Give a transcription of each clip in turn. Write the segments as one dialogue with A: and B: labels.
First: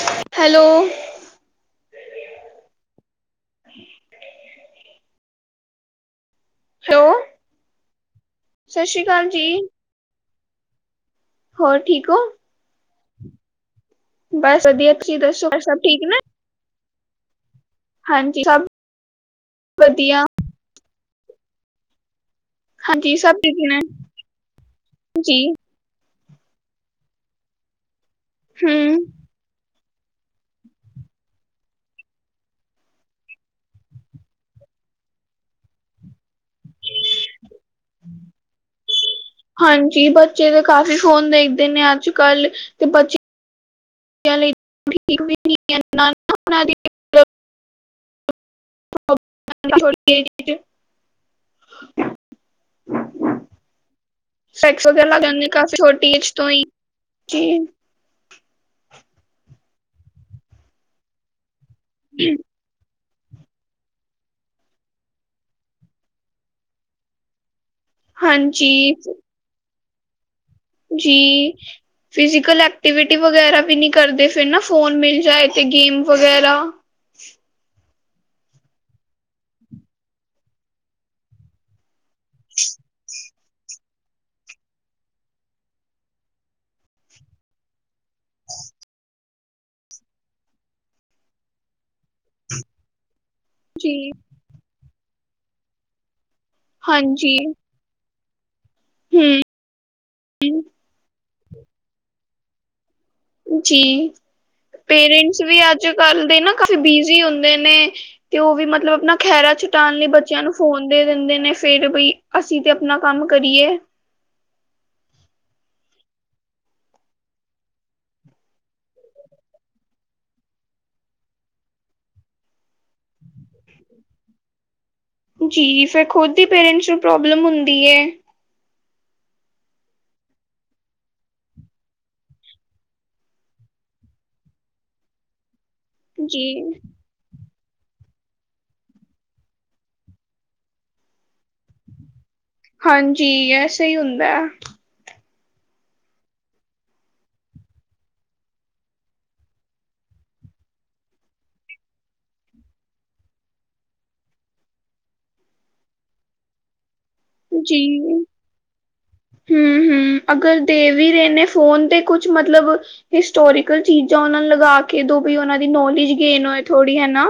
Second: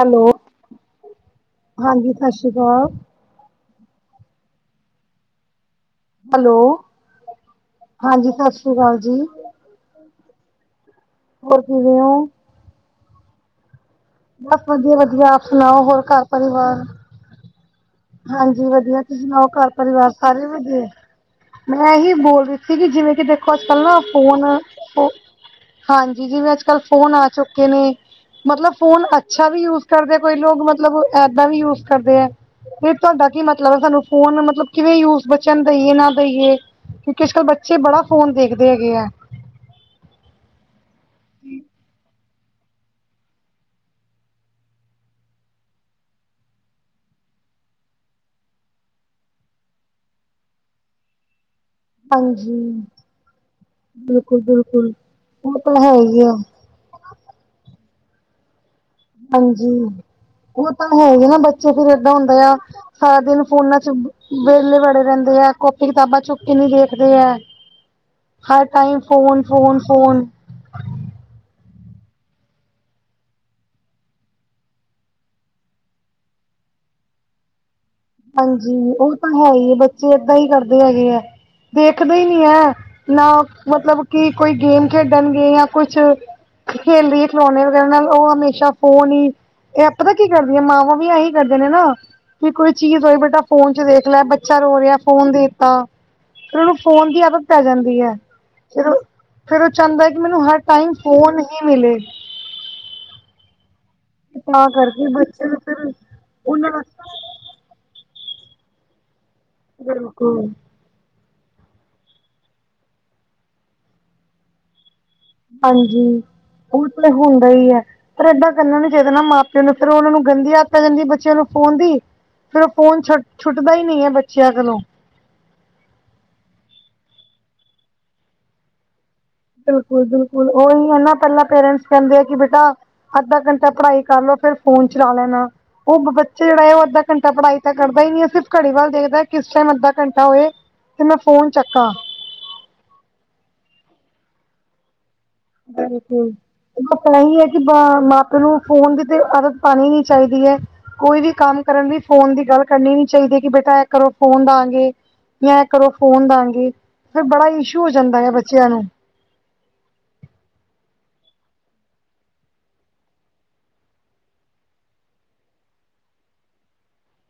A: Hello, ਹਾਂਜੀ ਸਤਿ ਸ਼੍ਰੀ ਅਕਾਲ। ਹੈਲੋ,
B: ਹੈਲੋ
A: ਹਾਂਜੀ ਸਤਿ ਸ਼੍ਰੀ ਅਕਾਲ ਜੀ। ਹੋਰ ਕਿਵੇਂ ਹੋ? ਬਸ ਵਧੀਆ
B: ਤੁਸੀਂ
A: ਵਧੀਆ ਆਪ
B: ਦੱਸੋ ਘਰ ਸਭ
A: ਸੁਣਾਓ, ਹੋਰ
B: ਠੀਕ ਨੇ
A: ਘਰ ਪਰਿਵਾਰ ਹਾਂਜੀ ਵਧੀਆ ਤੁਸੀਂ ਸੁਣਾਓ ਘਰ ਪਰਿਵਾਰ
B: ਵਧੀਆ
A: ਸਾਰੇ ਵਧੀਆ ਏ। ਮੈਂ ਏ ਹੀ ਬੋਲ ਰਹੀ ਸੀਗੀ ਜਿਵੇਂ
B: ਹਾਂਜੀ
A: ਕਿ
B: ਸਭ
A: ਦੇਖੋ
B: ਠੀਕ
A: ਅੱਜ
B: ਨੇ
A: ਕੱਲ ਨਾ ਫੋਨ ਫੋ
B: ਜੀ
A: ਹਾਂਜੀ ਜਿਵੇਂ ਅੱਜ ਕੱਲ੍ਹ ਫੋਨ ਆ ਚੁੱਕੇ ਨੇ, ਮਤਲਬ
B: ਹਮ
A: ਫੋਨ ਅੱਛਾ ਵੀ ਯੂਜ ਕਰਦੇ ਪਏ ਲੋਕ ਮਤਲਬ ਏਦਾਂ ਵੀ ਯੂਜ ਕਰਦੇ ਏ। ਫੇਰ ਤੁਹਾਡਾ ਕੀ ਮਤਲਬ ਸਾਨੂੰ ਫੋਨ ਮਤਲਬ ਕਿਵੇਂ ਯੂਜ, ਬੱਚਿਆਂ ਨੂੰ ਦਈਏ ਨਾ ਦਈਏ ਕਿਉਂਕਿ ਅੱਜ ਕਲ ਬੱਚੇ ਬੜਾ ਫੋਨ ਦੇਖਦੇ ਹੈਗੇ ਹੈ।
B: ਹਾਂਜੀ ਬੱਚੇ ਤਾਂ ਕਾਫ਼ੀ ਫੋਨ ਦੇਖਦੇ ਨੇ ਅੱਜ ਕੱਲ੍ਹ ਤੇ ਬੱਚੇ ਠੀਕ ਵੀ ਨੀ ਹੈ ਨਾ ਏਨਾ ਉਹਨਾਂ ਲਈ ਮਤਲਬ [unintelligible]
A: ਹਾਂਜੀ, ਬਿਲਕੁਲ-
B: ਸੈਕਸ
A: ਬਿਲਕੁਲ,
B: ਵਗੈਰਾ ਲੱਗ ਜਾਂਦੇ
A: ਉ
B: ਕਾਫੀ
A: ਤੇ ਹੈ
B: ਛੋਟੀ
A: ਹੀ
B: ਏਜ
A: ਆ।
B: ਤੋਂ ਜੀ
A: ਹਾਂਜੀ ਉਹ ਤਾਂ ਹੈ ਹੀ ਨਾ, ਬੱਚੇ ਫਿਰ ਏਦਾਂ ਹੁੰਦਾ ਆ ਸਾਰਾ ਦਿਨ ਫੋਨਾਂ ਚ ਵਹਲੇ ਵੜੇ ਰਹਿੰਦੇ ਹੈ। ਕਾਪੀ ਕਿਤਾਬਾਂ ਚੁੱਕ ਕੇ ਨੀ ਦੇਖਦੇ ਹੈ। ਹਰ
B: ਹਾਂਜੀ
A: ਟਾਈਮ ਫੋਨ, ਫੋਨ, ਫੋਨ
B: ਜੀ। ਫਿਜ਼ੀਕਲ ਐਕਟੀਵਿਟੀ ਵਗੈਰਾ ਵੀ ਨੀ ਕਰਦੇ ਫੇਰ ਨਾ ਫ਼ੋਨ ਮਿਲ ਜਾਏ ਤੇ ਗੇਮ ਵਗੈਰਾ
A: ਹਾਂਜੀ, ਔਹ ਤਾਂ ਹੈ ਹੀ ਹੈ। ਬੱਚੇ ਏਦਾਂ ਹੀ ਕਰਦੇ ਹੈਗੇ ਹੈ। ਦੇਖਦੇ ਨਹੀਂ ਹੈ ਨਾ ਮਤਲਬ ਕਿ ਕੋਈ ਗੇਮ ਖੇਡਣਗੇ ਜਾਂ ਕੁਛ ਖੇਲਦੀ ਹੈ ਖਲੋਣੇ ਵਗੈਰਾ ਨਾਲ ਉਹ ਹਮੇਸ਼ਾ ਫੋਨ ਹੀ ਇਹ ਆਪ ਪਤਾ ਕੀ ਕਰਦੀਆਂ ਮਾਵਾਂ ਵੀ ਐਹੀ ਕਰਦੇ ਨੇ ਨਾ ਚਲ ਬੇਟਾ ਫੋਨ ਚ
B: ਜੀ
A: ਦੇਖ ਲੈ ਬੱਚਾ ਰੋ ਰਿਹਾ ਫੋਨ ਦੇ ਦਿੱਤਾ ਫਿਰ ਉਹਨੂੰ ਫੋਨ ਦੀ
B: ਹਾਂਜੀ,
A: ਆਦਤ ਪੈ ਜਾਂਦੀ ਐ
B: ਹੂੰ
A: ਫਿਰ ਉਹ ਚਾਹੁੰਦਾ ਹੈ ਕਿ ਮੈਨੂੰ ਹਰ ਟਾਈਮ ਫੋਨ ਹੀ ਮਿਲੇ
B: ਜੀ,
A: ਤਾਂ ਕਰਕੇ
B: ਪੇਰੈਂਟਸ
A: ਬੱਚੇ
B: ਵੀ
A: ਨੂੰ
B: ਅੱਜ
A: ਫਿਰ
B: ਕੱਲ ਦੇ ਨਾ ਕਾਫੀ
A: ਉਹਨਾਂ
B: ਬਿਜੀ ਹੁੰਦੇ ਨੇ ਨੇ, ਤੇ ਉਹ ਵੀ ਮਤਲਬ ਆਪਣਾ ਖਹਿਰਾ ਛਡਾਉਣ ਲਈ ਬੱਚਿਆਂ
A: ਬਿਲਕੁਲ
B: ਨੂੰ ਫੋਨ ਦੇ ਦਿੰਦੇ ਨੇ ਫੇਰ ਬਈ ਅਸੀਂ ਤੇ ਆਪਣਾ ਕੰਮ ਕਰੀਏ
A: ਹਾਂਜੀ, ਉਸ ਵੇਲੇ ਹੁੰਦਾ ਹੀ ਹੈ ਫਿਰ ਇਦਾਂ ਕਰਨਾ ਨਹੀ ਚਾਹੀਦਾ ਨਾ ਮਾਂ ਪਿਓ ਨੂੰ ਫੇਰ ਉਹਨਾ ਨੂੰ ਗੰਦੀ ਆਦਤ ਆ ਪੈ ਜਾਂਦੀ ਬੱਚਿਆਂ ਨੂੰ ਫ਼ੋਨ ਦੀ ਫੇਰ ਉਹ ਫੋਨ ਛੁੱ ਛੁੱਟਦਾ ਹੀ ਨਹੀਂ ਹੈ ਬੱਚਿਆਂ ਕੋਲੋਂ
B: ਜੀ, ਫੇਰ ਖੁਦ ਹੀ ਪੇਰੈਂਟਸ ਨੂੰ ਪ੍ਰੋਬਲਮ ਹੁੰਦੀ ਹੈ
A: ਬਿਲਕੁਲ -ਬਿਲਕੁਲ ਉਹੀ ਹੈ ਨਾ ਪਹਿਲਾਂ ਪੇਰੈਂਟਸ ਕਹਿੰਦੇ ਆ ਕਿ ਬੇਟਾ ਅੱਧਾ ਘੰਟਾ ਪੜ੍ਹਾਈ ਕਰ ਲੋ ਫੇਰ ਫੋਨ ਚਲਾ ਲੈਣਾ, ਉਹ ਬੱਚੇ
B: ਜੀ,
A: ਜਿਹੜਾ ਹੈ ਉਹ ਅੱਧਾ ਘੰਟਾ ਪੜਾਈ ਤਾਂ ਕਰਦਾ ਹੀ ਨਹੀਂ ਸਿਰਫ ਘੜੀ ਵੱਲ ਦੇਖਦਾ ਕਿਸ ਟਾਈਮ ਅੱਧਾ ਘੰਟਾ ਹੋਏ ਤੇ ਮੈਂ ਫੋਨ ਚੱਕਾਂ
B: ਹਾਂਜੀ, ਇਹ ਸਹੀ ਹੁੰਦਾ ਹੈ
A: ਹਾਂਜੀ ਗੱਲ ਤਾਂ ਇਹੀ ਹੈ ਕਿ ਮਾ ਪਿਉ ਨੂੰ ਫੋਨ ਦੀ ਤੇ ਆਦਤ ਪਾਉਣੀ ਨੀ ਚਾਹੀਦੀ ਹੈ ਕੋਈ ਵੀ ਕੰਮ ਕਰਨ ਦੀ ਫੋਨ ਦੀ ਗੱਲ ਕਰਨੀ ਨੀ ਚਾਹੀਦੀ ਕਿ ਬੇਟਾ ਇਹ ਕਰੋ ਫੋਨ ਦੇਵਾਂਗੇ ਮੈਂ ਕਦੋਂ ਫੋਨ ਦਵਾਂਗੇ ਫਿਰ ਬੜਾ ਇਸ਼ੂ ਹੋ ਜਾਂਦਾ ਆ ਬੱਚਿਆਂ ਨੂੰ
B: ਹਮ -ਹਮ ਅਗਰ ਦੇ ਵੀ ਰਹੇ ਨੇ ਫੋਨ ਤੇ ਕੁਛ ਮਤਲਬ ਹਿਸਟੋਰੀਕਲ ਚੀਜ਼ਾਂ ਉਹ ਨੂੰ ਲਗਾ ਕੇ ਦੋ ਵੀ ਉਹਨਾਂ ਦੀ ਨੋਲੇਜ ਗੇਨ ਹੋਏ ਥੋੜ੍ਹੀ ਹਨਾ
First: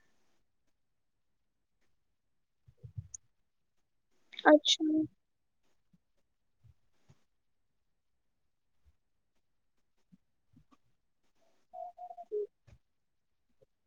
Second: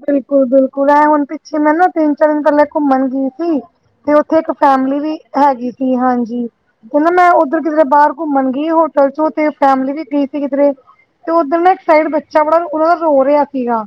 A: ਬਿਲਕੁਲ- ਬਿਲਕੁਲ ਐਂ ਹੁਣ ਪਿੱਛੇ ਮੈਂ ਨਾ ਤਿੰਨ ਚਾਰ ਦਿਨ ਪਹਿਲੇ ਘੁੰਮਣ ਗਈ ਸੀ ਤੇ ਉਥੇ ਇੱਕ
B: ਅੱਛਾ,
A: ਫੈਮਲੀ ਵੀ ਹੈਗੀ ਸੀ, ਹਾਂਜੀ ਤੇ ਨਾ ਮੈਂ ਉੱਧਰ ਕਿਧਰੇ ਬਾਹਰ ਘੁੰਮਣ ਗਈ ਹੋਟਲ ਚ ਤੇ ਫੈਮਿਲੀ ਵੀ ਗਈ ਸੀ ਕਿਧਰੇ ਤੇ ਉੱਧਰ ਨਾ ਇੱਕ ਸਾਈਡ ਬੱਚਾ ਬੜਾ ਉਹਨਾਂ ਦਾ ਰੋ ਰਿਹਾ ਸੀਗਾ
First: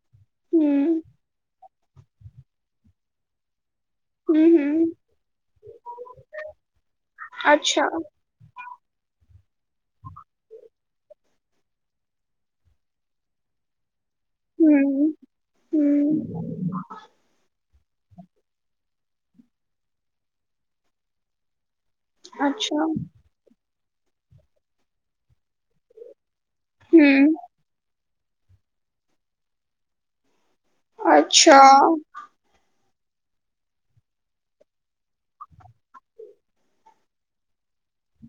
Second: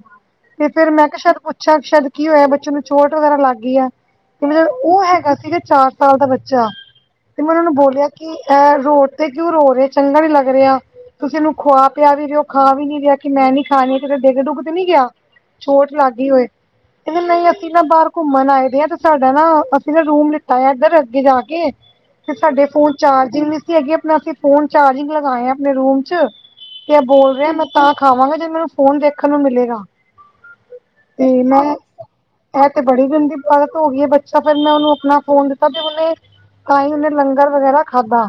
A: ਤੇ ਫੇਰ
B: ਹੂੰ,
A: ਮੈਂ ਕਿਹਾ ਸ਼ਾਇਦ ਪੁੱਛਿਆ ਸ਼ਾਇਦ ਕੀ ਹੋਇਆ ਬੱਚੇ ਨੂੰ ਚੋਟ ਵਗੈਰਾ ਲੱਗ ਗਈ ਹੈ। ਤੇ ਮ
B: ਹੂੰ-ਹੂੰ।
A: ਉਹ ਹੈਗਾ ਸੀਗਾ ਚਾਰ ਸਾਲ ਦਾ ਬੱਚਾ, ਤੇ ਮੈਂ ਉਹਨਾਂ ਨੂੰ
B: ਅੱਛਾ,
A: ਬੋਲਿਆ ਕਿ ਅ ਰੋਡ ਤੇ ਕਿਉਂ ਰੋ ਰਹੇ ਚੰਗਾ ਨੀ ਲੱਗ ਰਿਹਾ ਤੁਸੀਂ ਇਹਨੂੰ ਖੁਆ ਪਿਆ ਵੀ ਰਹੇ ਹੋ ਖਾ ਵੀ ਨੀ ਰਿਹਾ ਕਿ ਮੈਂ ਨੀ ਖਾਣੀ ਕਿਤੇ ਡਿੱਗ ਡੁੱਗ ਤੇ ਨੀ ਗਿਆ
B: ਹੂੰ,
A: ਚੋਟ ਲੱਗ ਗਈ ਹੋਏ
B: ਹੂੰ,
A: ਕਹਿੰਦੇ ਨਹੀਂ ਅਸੀਂ ਨਾ ਬਾਹਰ ਘੁੰਮਣ ਆਏ ਦੇ ਹਾਂ ਤੇ ਸਾਡਾ ਨਾ ਅਸੀਂ ਨਾ ਰੂਮ ਲਿੱਤਾ ਆ ਇੱਧਰ, ਅੱਗੇ ਜਾ ਕੇ ਤੇ ਸਾਡੇ
B: ਅੱਛਾ,
A: ਫੋਨ ਚਾਰਜਿੰਗ ਨਹੀਂ ਸੀ ਹੈਗੇ ਆਪਣਾ ਅਸੀਂ ਫੋਨ ਚਾਰਜਿੰਗ ਲਗਾਏ ਆ ਆਪਣੇ ਰੂਮ ਚ ਤੇ
B: ਹੂੰ,
A: ਬੋਲ ਰਿਹਾ ਮੈਂ ਤਾਂ ਖਾਵਾਂਗਾ ਜੇ ਮੈਨੂੰ ਫੋਨ ਦੇਖਣ ਨੂੰ ਮਿਲੇਗਾ ਤੇ
B: ਅੱਛਾ।
A: ਮੈਂ ਇਹ ਤੇ ਬੜੀ ਗੰਦੀ ਆਦਤ ਹੋ ਗਈ ਹੈ ਬੱਚਾ ਫਿਰ ਮੈਂ ਉਹਨੂੰ ਆਪਣਾ ਫੋਨ ਦਿੱਤਾ ਤੇ ਉਹਨੇ ਤਾਂ ਹੀ ਉਹਨੇ ਲੰਗਰ ਵਗੈਰਾ ਖਾਧਾ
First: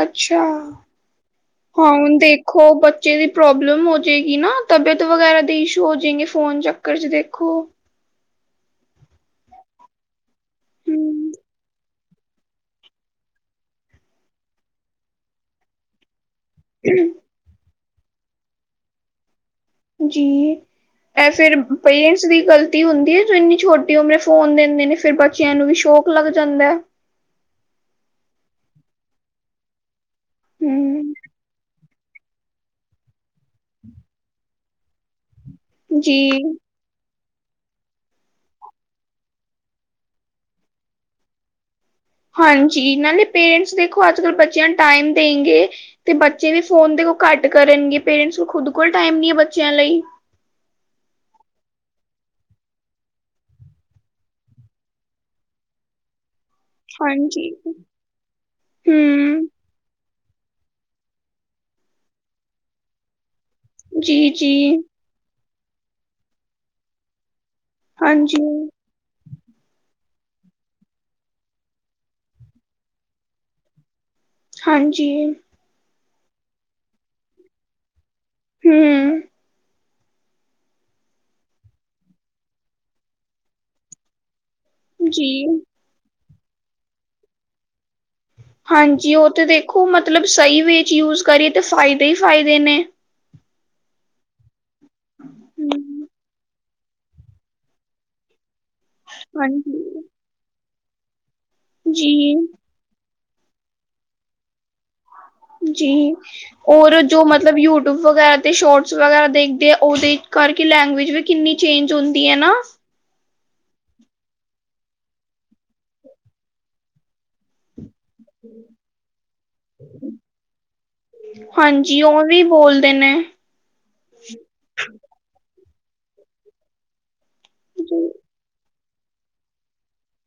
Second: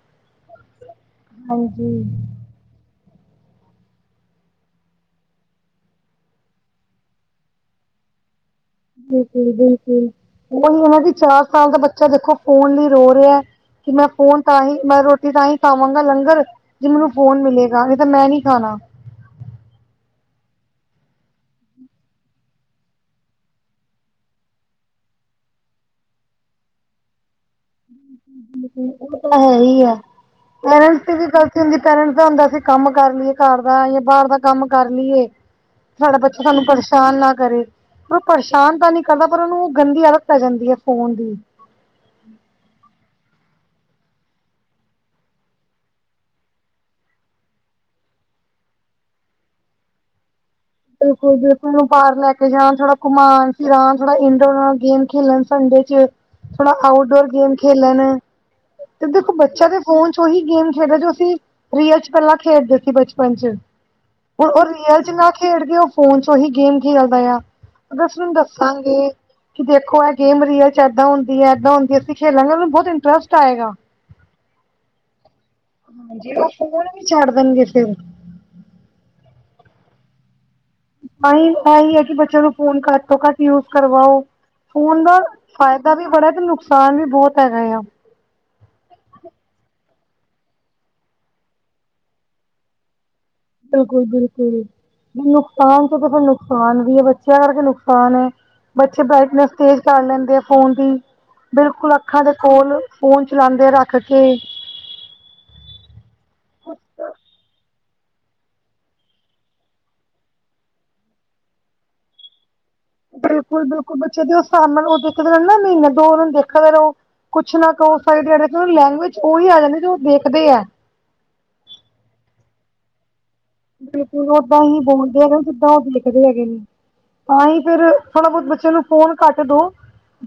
B: ਅੱਛਾ,
A: ਹਾਂਜੀ,
B: ਹੁਣ ਓਹ ਬੱਚੇ ਦੀ ਪ੍ਰੋਬਲਮ ਹੋ ਜਾਏਗੀ ਨਾ ਤਬੀਅਤ ਵਗੈਰਾ ਦੇ ਇਸ਼ੂ ਹੋ ਜਾਏਗੀ ਫੋਨ ਚੱਕਰ ਚ ਦੇਖੋ
A: ਬਿਲਕੁਲ ਬਿਲਕੁਲ ਉਹੀ ਇਹਨਾਂ ਦੀ
B: ਹੂੰ,
A: ਚਾਰ ਸਾਲ ਦਾ ਬੱਚਾ ਦੇਖੋ ਫੋਨ ਲਈ ਰੋ ਰਿਹਾ ਕਿ ਮੈਂ ਫੋਨ ਤਾਂ ਹੀ ਮੈਂ ਰੋਟੀ ਤਾਂ ਹੀ ਖਵਾਂਗਾ ਲੰਗਰ ਜੇ ਮੈਨੂੰ ਫੋਨ ਮਿਲੇਗਾ ਨਹੀਂ ਤਾਂ ਮੈਂ ਨੀ ਖਾਣਾ
B: ਜੀ ਇਹ ਫਿਰ ਪੇਰੈਂਟਸ ਦੀ ਗਲਤੀ ਹੁੰਦੀ ਹੈ ਜੋ ਇੰਨੀ ਛੋਟੀ ਉਮਰੇ ਫੋਨ ਦਿੰਦੇ ਨੇ ਫਿਰ ਬੱਚਿਆਂ ਨੂੰ ਵੀ ਸ਼ੌਕ ਲੱਗ ਜਾਂਦਾ
A: ਉਹ ਤਾਂ ਹੈ ਹੀ ਐ ਪੇਰੈਂਟਸ
B: ਹੂੰ,
A: ਦੀ ਵੀ ਗਲਤੀ ਹੁੰਦੀ ਪੇਰੈਂਟਸ ਦਾ ਹੁੰਦਾ ਅਸੀਂ ਕੰਮ ਕਰ ਲਈਏ ਘਰ ਦਾ ਜਾਂ ਬਾਹਰ ਦਾ ਕੰਮ ਕਰ ਲਈਏ, ਸਾਡਾ
B: ਜੀ।
A: ਬੱਚਾ ਸਾਨੂੰ ਪਰੇਸ਼ਾਨ ਨਾ ਕਰੇ ਪਰ ਪਰੇਸ਼ਾਨ ਤਾਂ ਨੀ ਕਰਦਾ, ਪਰ ਓਹਨੂੰ ਗੰਦੀ ਆਦਤ ਪੈ ਜਾਂਦੀ ਏ ਫੋਨ ਦੀ।
B: ਹਾਂਜੀ, ਨਾਲੇ ਪੇਰੇਂਟਸ ਦੇਖੋ ਅੱਜ-ਕੱਲ ਬੱਚਿਆਂ ਨੂੰ ਟਾਈਮ ਦੇਂਗੇ ਤੇ ਬੱਚੇ ਵੀ ਫੋਨ ਦੇਖੋ ਘੱਟ ਕਰਨਗੇ। ਪੇਰੇਂਟਸ ਕੋਲ ਖੁਦ ਕੋਲ ਟਾਈਮ ਨਹੀ ਏ ਬੱਚਿਆਂ ਲਈ।
A: ਉਹ ਖੁਦ ਨੂੰ ਬਾਹਰ ਲੈ ਕੇ ਜਾਣ ਥੋੜਾ ਘੁਮਾਣ-ਫਿਰਾਂਣ, ਥੋੜਾ ਇੰਡੋਰ ਗੇਮ ਖੇਲਣ ਸੰਡੇ ਚ। ਥੋੜਾ ਆਉਡੋਰ
B: ਹਾਂਜੀ
A: ਗੇਮ ਖੇਲਣ ਤੇ ਦੇਖੋ
B: ਹੂੰ
A: ਬੱਚਾ ਤੇ ਫੋਨ ਚ ਓਹੀ ਗੇਮ ਖੇਡਦੈ, ਜੋ ਅਸੀਂ ਰੀਅਲ ਚ ਪੈਲਾਂ ਖੇਡਦੇ ਸੀ ਬਚਪਨ ਚ।
B: ਜੀ
A: ਹੁਣ
B: ਜੀ
A: ਓ ਰੀਅਲ ਚ ਮੈ ਖੇਡਕੇ ਉਹ ਫੋਨ ਚ ਓਹੀ ਗੇਮ ਖੇਲਦਿਆਂ। ਦਸ ਮਿੰਟ ਚ
B: ਹਾਂਜੀ
A: ਦੱਸਾਂਗੇ। ਕਿ ਦੇਖੋ ਏ ਗੇਮ ਰੀਅਲ ਚ ਏਦਾਂ ਹੁੰਦੀ ਏ, ਏਦਾਂ ਹੁੰਦੀ ਏ ਅਸੀ ਖੇਲਾਂਗੇ ਓਨੁ ਬੋਤ ਇੰਟਰਸਟ ਆਏਗਾ।
B: ਹਾਂਜੀ।
A: ਹਾਂਜੀ, ਓਹ ਫੋਨ ਵੀ ਛੱਡ ਦੇਨਗੇ ਫੇਰ।
B: ਹੂੰ।
A: ਆਹੀ ਏ ਕਿ ਬੱਚੇਆਂ ਨੁ ਫੋਨ ਘੱਟ ਤੋਂ ਘੱਟ ਯੂਜ ਕਰਵਾਓ ਫੋਨ ਦਾ
B: ਜੀ
A: ਫਾਇ ਫੈਦਾ ਵੀ ਬੜਾ, ਤੇ ਨੁਕਸਾਨ ਵੀ ਬੋਤ ਹੈਗਾ ਆ।
B: ਹਾਂਜੀ, ਉਹ ਤਾਂ ਦੇਖੋ ਮਤਲਬ ਸਹੀ ਵਿਚ ਯੂਜ ਕਰੀਏ ਤਾਂ ਫਾਇਦੇ ਈ ਫਾਇਦੇ ਨੇ।
A: ਬਿਲਕੁਲ-ਬਿਲਕੁਲ, ਨੁਕਸਾਨ ਤਾਂ
B: ਹੂੰ
A: ਦੇਖੋ ਨੁਕਸਾਨ ਨੁਕਸਾਨ ਵੀ ਏ ਬੱਚਿਆਂ ਕਰਕੇ ਨੁਕਸਾਨ ਏ ਬੱਚੇ ਬਰਾਈਟਨੈਸ ਤੇਜ
B: ਹਾਂਜੀ
A: ਕਰ ਲੈਂਦੇ ਏ ਫੋਨ ਦੀ। ਬਿਲਕੁਲ, ਅੱਖਾਂ ਦੇ
B: ਜੀ
A: ਕੋਲ ਫੋਨ ਚਲਾਂਦੇ ਰੱਖ ਕੇ
B: ਜੀ। ਔਰ ਜੋ ਮਤਲਬ ਯੂਟਿਊਬ ਵਗੈਰਾ, ਤੇ ਸ਼ੋਟਸ ਵਗੈਰਾ ਦੇਖਦੇ ਏ ਓਦੇ ਕਰਕੇ ਲੈਂਗਵੇਜ ਵੀ ਕਿੰਨੀ ਚੇਂਜ ਹੋਂਦੀ ਹੈ ਨਾ?
A: ਬਿਲਕੁਲ-ਬਿਲਕੁਲ, ਬੱਚੇ ਦੇ ਹਿਸਾਬ ਨਾਲ ਉਹ ਦੇਖਦੇ ਨਾ ਮਹੀਨੇ ਦੋ ਉਹਨਾਂ ਨੂੰ ਦੇਖਦਾ ਰਹੋ। ਕੁਛ ਨਾ ਕੋ ਸਾਰੀ ਦੇਆੜੀ ਲੈਂਗੁਏਜ ਓਹੀ ਆ ਜਾਂਦੀ ਏ ਜੋ ਦੇਖਦੇ ਏ।
B: ਹਾਂਜੀ, ਐਂਵੇਂ ਬੋਲਦੇ ਨੇ।
A: ਬਿਲਕੁਲ, ਓਦਾਂ ਹੀ ਬੋਲਦੇ ਆ ਨਾ ਜਿੱਦਾਂ ਉਹ ਲਿਖਦੇ ਹੈਗੇ ਨੀ। ਤਾਂਹੀ ਫੇਰ ਥੋੜਾ-ਬੋਤ ਬੱਚੇਆਂ ਨੂੰ ਫ਼ੋਨ ਘੱਟ ਦੋ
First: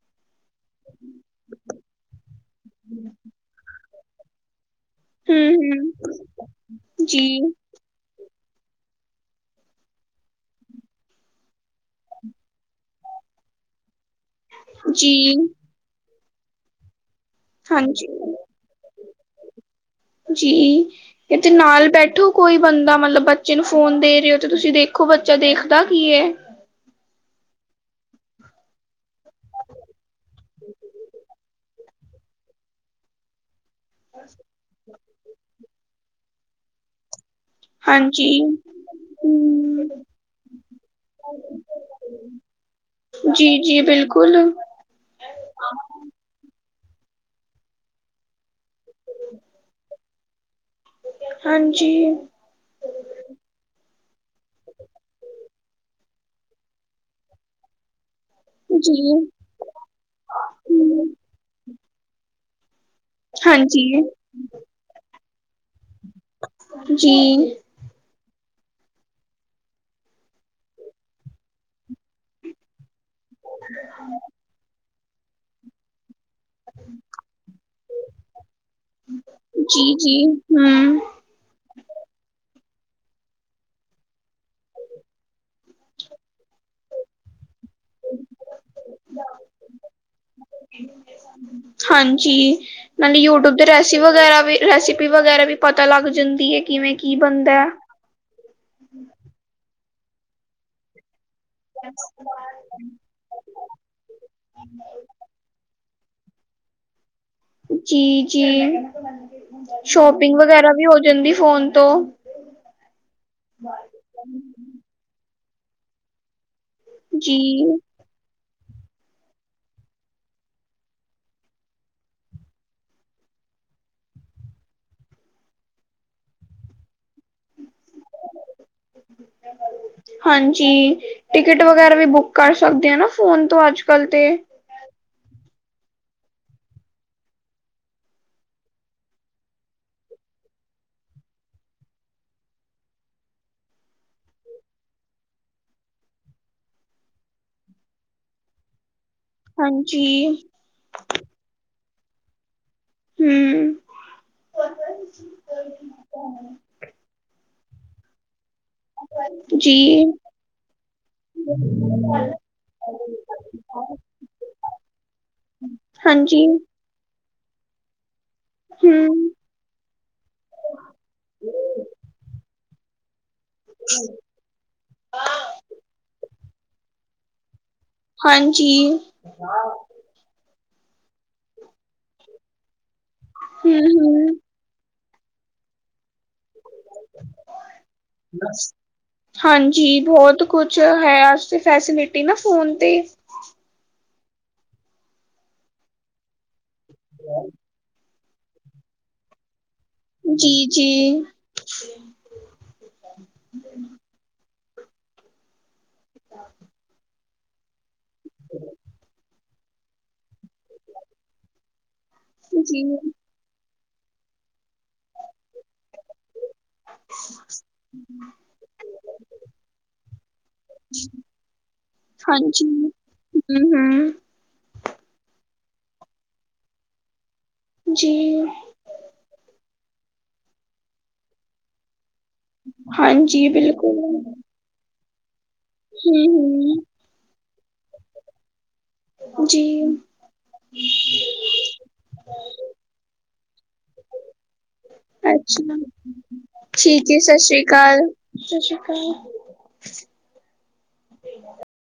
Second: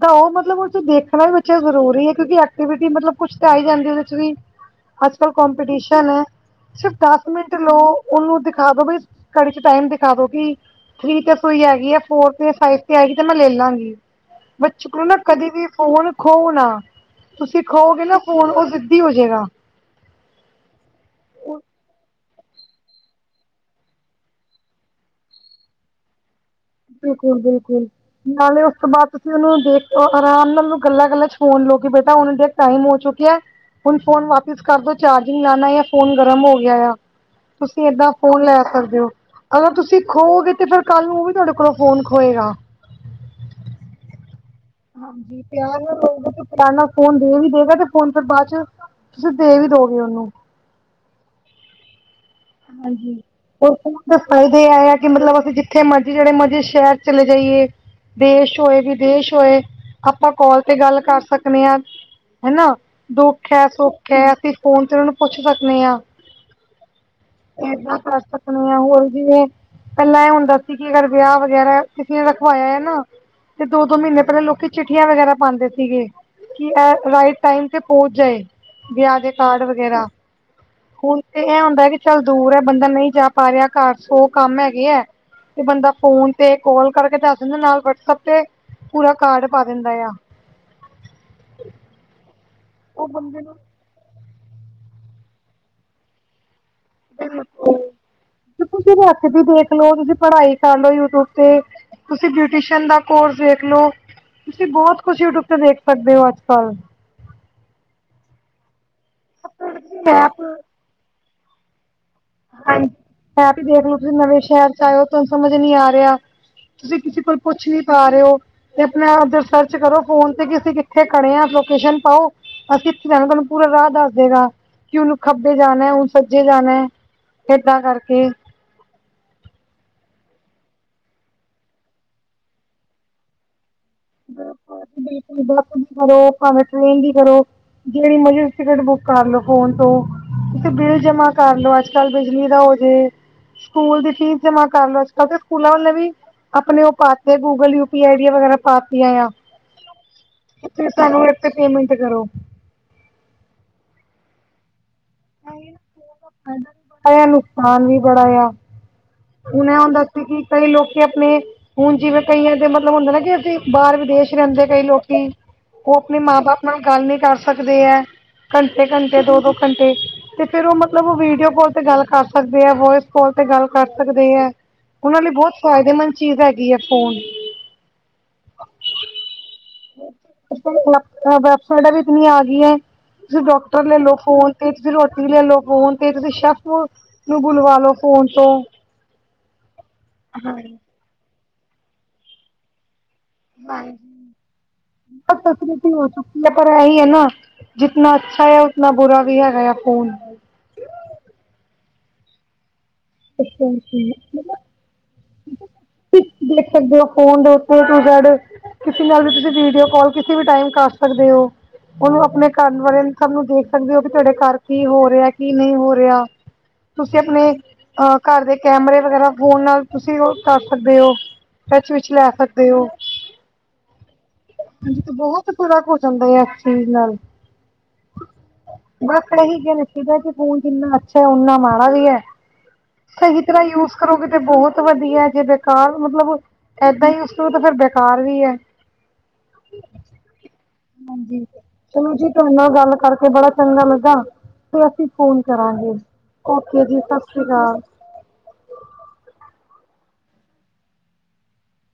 A: ਦਓ ਮਤਲਬ ਉਹ ਚ ਦੇਖਣਾ ਵੀ ਜ਼ਰੂਰੀ ਏ, ਕਿਉਂਕਿ ਐਕਟੀਵਿਟੀ ਮਲਬ ਕੁਛ ਤਾਂ ਆਈ ਜਾਂਦੀ ਓਦੇ ਚ ਵੀ। ਅੱਜ-ਕੱਲ
B: ਹੂੰ-ਹੂੰ
A: ਕੋਂਪਟੀਸ਼ਨ ਏ ਸਿਰਫ ਦਸ ਮਿੰਟ ਲੋ ਉਨੁ ਦਿਖਾ ਦੋ ਬਈ ਘੜੀ ਚ ਟਾਈਮ ਦਿਖਾ ਦੋ ਕਿ ਥਰੀ ਤੇ ਸੁਈ ਹੈਗੀ ਏ ਫੋਰ ਤੇ ਫਾਇਫ ਤੇ ਆਗੀ ਤੇ ਮੈਂ ਲੇ ਲਾਂਗੀ। ਬੱਚੇ ਕੋਲੋਂ ਨਾ
B: ਜੀ-ਜੀ
A: ਕਦੇ ਵੀ ਫੋਨ ਖੋਨਾ, ਤੁਸੀਂ ਖੋਗੇ
B: ਹਾਂਜੀ
A: ਨਾ ਫੋਨ ਉਹ ਜਿ ਦੀ ਹੋਜੇਗਾ।
B: ਜੀ, ਏਹਦੇ ਨਾਲ ਬੈਠੋ। ਕੋਈ ਬੰਦਾ ਮਤਲਬ ਬੱਚੇ ਨੂੰ ਫੋਨ ਦੇਰੇ ਉਹ, ਤੇ ਤੁਸੀਂ ਦੇਖੋ ਬੱਚਾ ਦੇਖਦਾ ਕੀ ਐਂ?
A: ਬਿਲਕੁਲ-ਬਿਲਕੁਲ, ਨਾਲੇ ਓਸ ਤੋਂ ਬਾਦ ਤੁਸੀਂ ਓਨੁ ਦੇਖੋ, ਆਰਾਮ ਨਾਲ ਉਹਨੂੰ ਗੱਲਾਂ-ਗੱਲਾਂ ਚ ਫੋਨ ਲੋ ਕੇ ਬੇਟਾ ਹੁਨ ਦੇਖ ਟਾਈਮ ਹੋ ਚੁੱਕੇਆ ਹੁਨ ਫੋਨ ਵਾਪਿਸ ਕਰ ਦੋ ਚਾਰਜਿੰਗ ਲਾਨਾ ਯਾ ਫੋਨ ਗਰਮ ਹੋ ਗੇਆ ਆ। ਤੁਸੀ ਏਦਾਂ
B: ਹਾਂਜੀ
A: ਫੋਨ ਲੈ ਸਕਦੇ ਓ, ਅਗਰ
B: ਹੂੰ
A: ਤੁਸੀਂ ਖੋੋਗੇ ਤੇ ਫੇਰ ਕਾੱਲ ਨੂੰ ਓ ਵੀ ਤੁਹਾਡੇ ਕੋਲੋਂ ਫੋਨ ਖੋਏਗਾ।
B: ਜੀ-ਜੀ, ਬਿਲਕੁਲ।
A: ਹਾਂਜੀ, ਪੇਆਰ ਨਾਲ ਲੋਗੇ, ਤੇ ਪੇਆਰ ਨਾਲ ਫੋਨ ਦੇ ਵੀ ਦੇਗਾ ਤੇ ਫੋਨ ਫੇਰ ਬਾਦ ਚ ਤੁਸੀ ਦੇਵੀ ਦੋਗੇ ਓਹਨੁ।
B: ਹਾਂਜੀ।
A: ਹਾਂਜੀ। ਔਰ ਫੋਨ ਦੇ ਫਾਇਦੇ ਏ ਆ ਕਿ ਮਤਲਬ ਅਸੀ ਜਿੱਥੇ ਮਰਜੀ ਜੜੇ ਮਰਜੀ ਸ਼ੈਰ ਚ ਚਲੇ ਜਾਈਏ। ਦੇਸ਼
B: ਜੀ
A: ਹੋਏ-ਵਿਦੇਸ਼ ਹੋਏ। ਆਪਾਂ ਕੋਲ ਤੇ ਗਲ
B: ਹੂੰ
A: ਕਰ ਸਕਨੇ ਆਂ ਹੈਨਾ। ਦੁੱਖ ਹੈ-
B: ਹਾਂਜੀ
A: ਸੁੱਖ ਹੈ, ਅਸੀ ਫੋਨ ਤੇ ਓਹਨਾਨੂ ਪੁੱਛ ਸਕਨੇ ਆਂ।
B: ਹਾਂਜੀ।
A: ਏਦਾਂ ਕਰ ਸਕਨੇ ਆਂ ਹੋਰ ਜਿਵੇਂ ਪਹਿਲਾਂ ਇਹ ਹੂੰਦਾ ਸੀ ਕਿ ਅਗਰ ਵਿਆਹ ਵਗੈਰਾ ਕਿਸੇ ਨੇ ਰਖਵਾਇਆ ਏਨਾ ਤੇ ਦੋ-ਦੋ ਮਹੀਨੇ ਪਹਿਲੇ ਲੋਕੀ ਚਿੱਠੀਆਂ ਵਗੈਰਾ ਪਾਂਦੇ ਸੀਗੇ। ਕਿ ਇਹ ਰਾਈਟ ਟਾਈਮ ਤੇ ਪਹੁੰਚ ਜਾਏ, ਵਿਆਹ ਦੇ ਕਾਰਡ ਵਗੈਰਾ
B: ਜੀ-ਜੀ ਹੂੰ
A: ਹੁਣ ਤੇ ਇਹ ਹੁੰਦਾ ਕਿ ਚੱਲ ਦੂਰ ਐ, ਬੰਦਾ ਨਹੀਂ ਜਾ ਪਾ ਰਿਹਾ। ਘਰ ਸੋ ਕੰਮ ਹੈਗੇ ਐ। ਤੇ ਬੰਦਾ ਫੋਨ ਤੇ ਕਾਲ ਕਰਕੇ ਦੱਸ ਦਿੰਦਾ, ਨਾਲ ਵਟਸਪ ਤੇ ਪੂਰਾ ਕਾਰਡ ਪਾ ਦਿੰਦਾ ਆ।
B: ਹਾਂਜੀ,
A: ਉਹ
B: ਨਾਲੇ
A: ਬੰਦੇ
B: ਯੂਟਿਊਬ ਤੇ
A: ਨੂੰ
B: ਰੈਸ ਰਸੀ ਵਗੈਰਾ ਵੀ, ਰੈਸਪੀ ਵਗੈਰਾ ਵੀ ਪਤਾ ਲੱਗ ਜਾਂਦੀ ਏ, ਕਿਵੇਂ ਕੀ ਬਣਦੈ।
A: ਤੁਸੀ ਦੇ ਹਥ ਵੀ ਦੇਖ ਲਓ, ਤੁਸੀ ਦੀ ਪੜ੍ਹਾਈ ਕਰ ਰਹੇ ਹੋ ਯੂਟਿਊਬ ਤੇ, ਤੁਸੀਂ ਬਿਊਟੀਸ਼ਨ ਦਾ ਕੋਰਸ ਦੇੇਖ ਲਓ। ਤੁਸੀਂ ਬਹੁਤ ਕੁਛ ਯੂਟਿਊਬ ਤੇ ਵੇਖ ਸਕਦੇ ਹੋ ਅੱਜ ਕੱਲ੍ਹ।
B: ਜੀ-ਜੀ, ਸ਼ੋਪਿੰਗ
A: ਮੈਪ
B: ਵਗੈਰਾ ਵੀ ਹੋ ਜਾਂਦੀ ਫੋਨ ਤੋਂ।
A: ਹਾਂਜੀ। ਆਪ ਹੀ ਦੇਖਲੋ, ਤੁਸੀਂ ਨਵੇਂ ਸ਼ਹਿਰ ਚ ਆਏ ਹੋ ਤੁਹਾਨੂੰ ਸਮਝ ਨੀ ਆ ਰਿਹਾ। ਤੁਸੀਂ ਕਿਸੇ ਕੋਲੋ
B: ਜੀ
A: ਪੁੱਛ ਨਹੀਂ ਪਾ ਰਹੇ ਓ। ਤੇ ਆਪਣੇ ਆਪ ਚ ਸਰਚ ਕਰੋ ਫੋਨ ਤੇ ਕਿ ਅਸੀਂ ਕਿੱਥੇ ਖੜੇ ਹਾਂ, ਲੋਕੇਸ਼ਨ ਪਾਓ। ਅਸੀਂ [unintelligible] ਤੁਹਾਨੂੰ ਪੂਰਾ ਰਾਹ ਦੱਸਦਏਗਾ ਕਿ ਹੁਣ ਖੱਬੇ ਜਾਨੈ, ਹੁਣ ਸੱਜੇ ਜਾਨੈ। ਇੱਦਾਂ ਕਰਕੇ।
B: ਹਾਂਜੀ, ਟਿਕਟ ਵਗੈਰਾ ਵੀ ਬੁੱਕ ਕਰ ਸਕਦੇ ਆਂ ਨਾ ਫੋਨ ਤੋਂ ਅੱਜ ਕੱਲ ਤੇ।
A: ਬਿਲਕੁਲ, ਬੱਸ ਦੀ ਕਰੋ ਭਾਵੇਂ ਟ੍ਰੇਨ ਦੀ ਕਰੋ। ਜਿਹੜੀ ਮਰਜੀ ਟਿਕਟ ਬੁੱਕ ਕਰ ਲੋ, ਫੋਨ ਤੋਂ। ਤੇ ਬਿੱਲ ਜਮਾਂ ਕਰ ਲਓ ਅੱਜ ਕੱਲ੍ਹ, ਬਿਜਲੀ ਦਾ ਹੋ ਜੇ ਸਕੂਲ ਦੀ ਫੀਸ ਜਮ੍ਹਾਂ ਕਰ ਲੋ। ਅੱਜ ਕੱਲ੍ਹ ਤੇ ਸਕੂਲਾਂ ਵਾਲ਼ੇ ਵੀ। ਆਪਣੇ ਉਹ ਪਾਤੇ, ਗੂਗਲ ਯੂਪੀ ਆਈ ਡੀ ਵਗੈਰਾ ਪਾਤੀਆਂ ਆ।
B: ਹਾਂਜੀ।
A: ਇੱਥੇ ਤੁਹਾਨੂੰ ਇਥੇ ਪੇਮੈਂਟ ਕਰੋ।
B: ਹਮ।
A: ਏਹੀ ਆ ਨਾ ਫ਼ੋਨ ਦਾ ਫਾਇਦਾ ਵੀ ਬੜਾ ਆ, ਨੁਕਸਾਨ ਵੀ ਬੜਾ ਆ। ਹੁਣ ਇਹ ਹੁੰਦਾ
B: ਜੀ
A: ਸੀ ਕਿ ਕਈ ਲੋਕੀ ਅਪਨੇ ਹੁਣ ਜਿਵੇਂ ਕਈਆ ਦੇ ਮਤਲਬ ਹੁੰਦੇ ਨਾ ਕਿ ਅਸੀਂ ਬਾਹਰ ਵਿਦੇਸ਼ ਰਹਿੰਦੇ, ਕਈ ਲੋਕੀ। ਉਹ ਅਪਨੇ ਮਾਂ-
B: ਹਾਂਜੀ
A: ਬਾਪ ਨਾਲ ਗੱਲ ਨੀ ਕਰ ਸਕਦੇ ਐ, ਘੰਟੇ-ਘੰਟੇ,
B: ਹਮ
A: ਦੋ-ਦੋ ਘੰਟੇ, ਤੇ ਫਿਰ ਉਹ ਮਤਲਬ ਉਹ ਵੀਡੀਓ ਕਾਲ ਤੇ ਗੱਲ ਕਰ ਸਕਦੇ ਐ, ਵੋਇਸ ਕਾਲ ਤੇ ਗੱਲ। ਕਰ ਸਕਦੇ ਐਂ, ਉਹਨਾਂ ਲਈ ਬਹੁਤ ਫਾਇਦੇਮੰਦ ਚੀਜ਼ ਹੈਗੀ ਹੈ ਫੋਨ।
B: ਹਾਂਜੀ।
A: ਵੈਬਸਾਈਟਾਂ ਵੀ ਕਿੰਨੀਆ ਆ ਗਈਆਂ। ਤੁਸੀਂ ਡਾਕਟਰ ਲੈ ਲੋ,
B: ਹਮ
A: ਫੋਨ ਤੇ ਤੁਸੀਂ ਰੋਟੀ ਲੈ ਲਓ, ਫ਼ੋਨ ਤੇ ਤੁਸੀਂ ਸੈਫ ਨੂੰ ਬੁਲਵਾ ਲੋੋ ਫੋਨ ਤੋਂ।
B: ਹਾਂਜੀ ਬਹੁਤ ਕੁਛ ਹੈ ਅੱਜ ਤੇ ਫੈਸਿਲਿਟੀ ਨਾ ਫੋਨ ਤੇ।
A: ਹਾਂਜੀ [inaudible] ਹੋ ਚੁੱਕੀ ਹੈ, ਪਰ ਇਹੀ ਹੈ ਨਾ, ਜਿੱਨਾ ਅੱਛਾ ਹੈ ਉਤਨਾ ਬੁਰਾ ਵੀ ਹੈਗਾ ਆ ਫੋਨ।
B: ਜੀ-ਜੀ।
A: ਅੱਛਾ-ਅੱਛਾ ਮਤਲਬ ਮਤਲੱਬ ਤੁਸੀਂ ਦੇਖ ਸਕਦੇ ਹੋ। ਫੋਨ ਦੇ [unintelligible] ਕਿਸੇ ਨਾਲ ਵੀ ਤੁਸੀਂ ਵੀਡੀਓ ਕੋਲ ਕਿਸੇ, ਫੇਰ ਟਾਈਮ ਕਰ ਸਕਦੇ ਹੋ। ਉਹਨੂੰ ਅਪ ਅਪਣੇ ਘਰ
B: ਜੀ
A: ਬਾਰੇ ਵੀ ਸੱਭ ਨੂੰ ਦੇਖ ਸਕਦੇ ਹੋ ਵੀ ਤੁਹਾਡੇ ਘਰ ਕੀ ਹੋ ਰਿਹਾ, ਕੀ ਨਹੀਂ ਹੋ ਰਿਹਾ। ਤੁਸੀਂ ਆਪਣੇ ਅ ਘਰ ਦੇ ਕੈਮਰੇ ਵਗੈਰਾ ਫੋਨ ਨਾਲ ਤੁਸੀਂ ਉਹ ਕਰ ਸਕਦੇ ਹੋ। ਟੱਚ ਵਿੱਚ ਲੈ ਸਕਦੇ ਹੋ।
B: ਹੰ-ਹੰ
A: ਹਾਂਜੀ ਤੇ ਬਹੁਤ ਫਰਕ ਹੋ ਜਾਂਦਾ ਏ, ਇਸ ਚੀਜ਼ ਨਾਲ।
B: ਜੀ
A: ਮਤਲੱਬ ਫੇਰ ਏਹੀ ਕਹਿ ਮੁਕਦਾ ਫੋਨ ਜਿੰਨਾ ਅੱਛਾ ਉੱਨਾਂ ਮਾੜਾ ਵੀ ਐ। ਸਹੀ
B: ਹਾਂਜੀ
A: ਤਰ੍ਹਾਂ ਯੂਜ
B: ਬਿਲਕੁਲ
A: ਕਰੋਗੇ ਤੇ ਬਹੁਤ ਬਹੁਤ ਵਧੀਆ, ਜੇ ਬੇਕਾਰ ਮਤਲਬ
B: ਹੂੰ-ਹੂੰ
A: ਇਦਾਂ ਹੀ ਯੂਜ਼ ਕਰੋ ਤੇ ਫਿਰ ਬੇਕਾਰ ਵੀ ਹੈ।
B: ਜੀ।
A: ਹਾਂਜੀ ਤੇ ਮੈਨੂੰ ਜੀ ਤੁਹਾਡੇ ਨਾਲ ਗੱਲ ਕਰਕੇ ਬੜਾ ਚੰਗਾ ਲੱਗਾ। ਤੇ ਅਸੀਂ ਫ਼ੋਨ
B: ਅੱਛਾ
A: ਕਰਾਂਗੇ। ਓਕੇ ਜੀ, ਸਤਿ ਸ਼੍ਰੀ ਅਕਾਲ।
B: ਸਤਿ ਸ਼੍ਰੀ ਅਕਾਲ।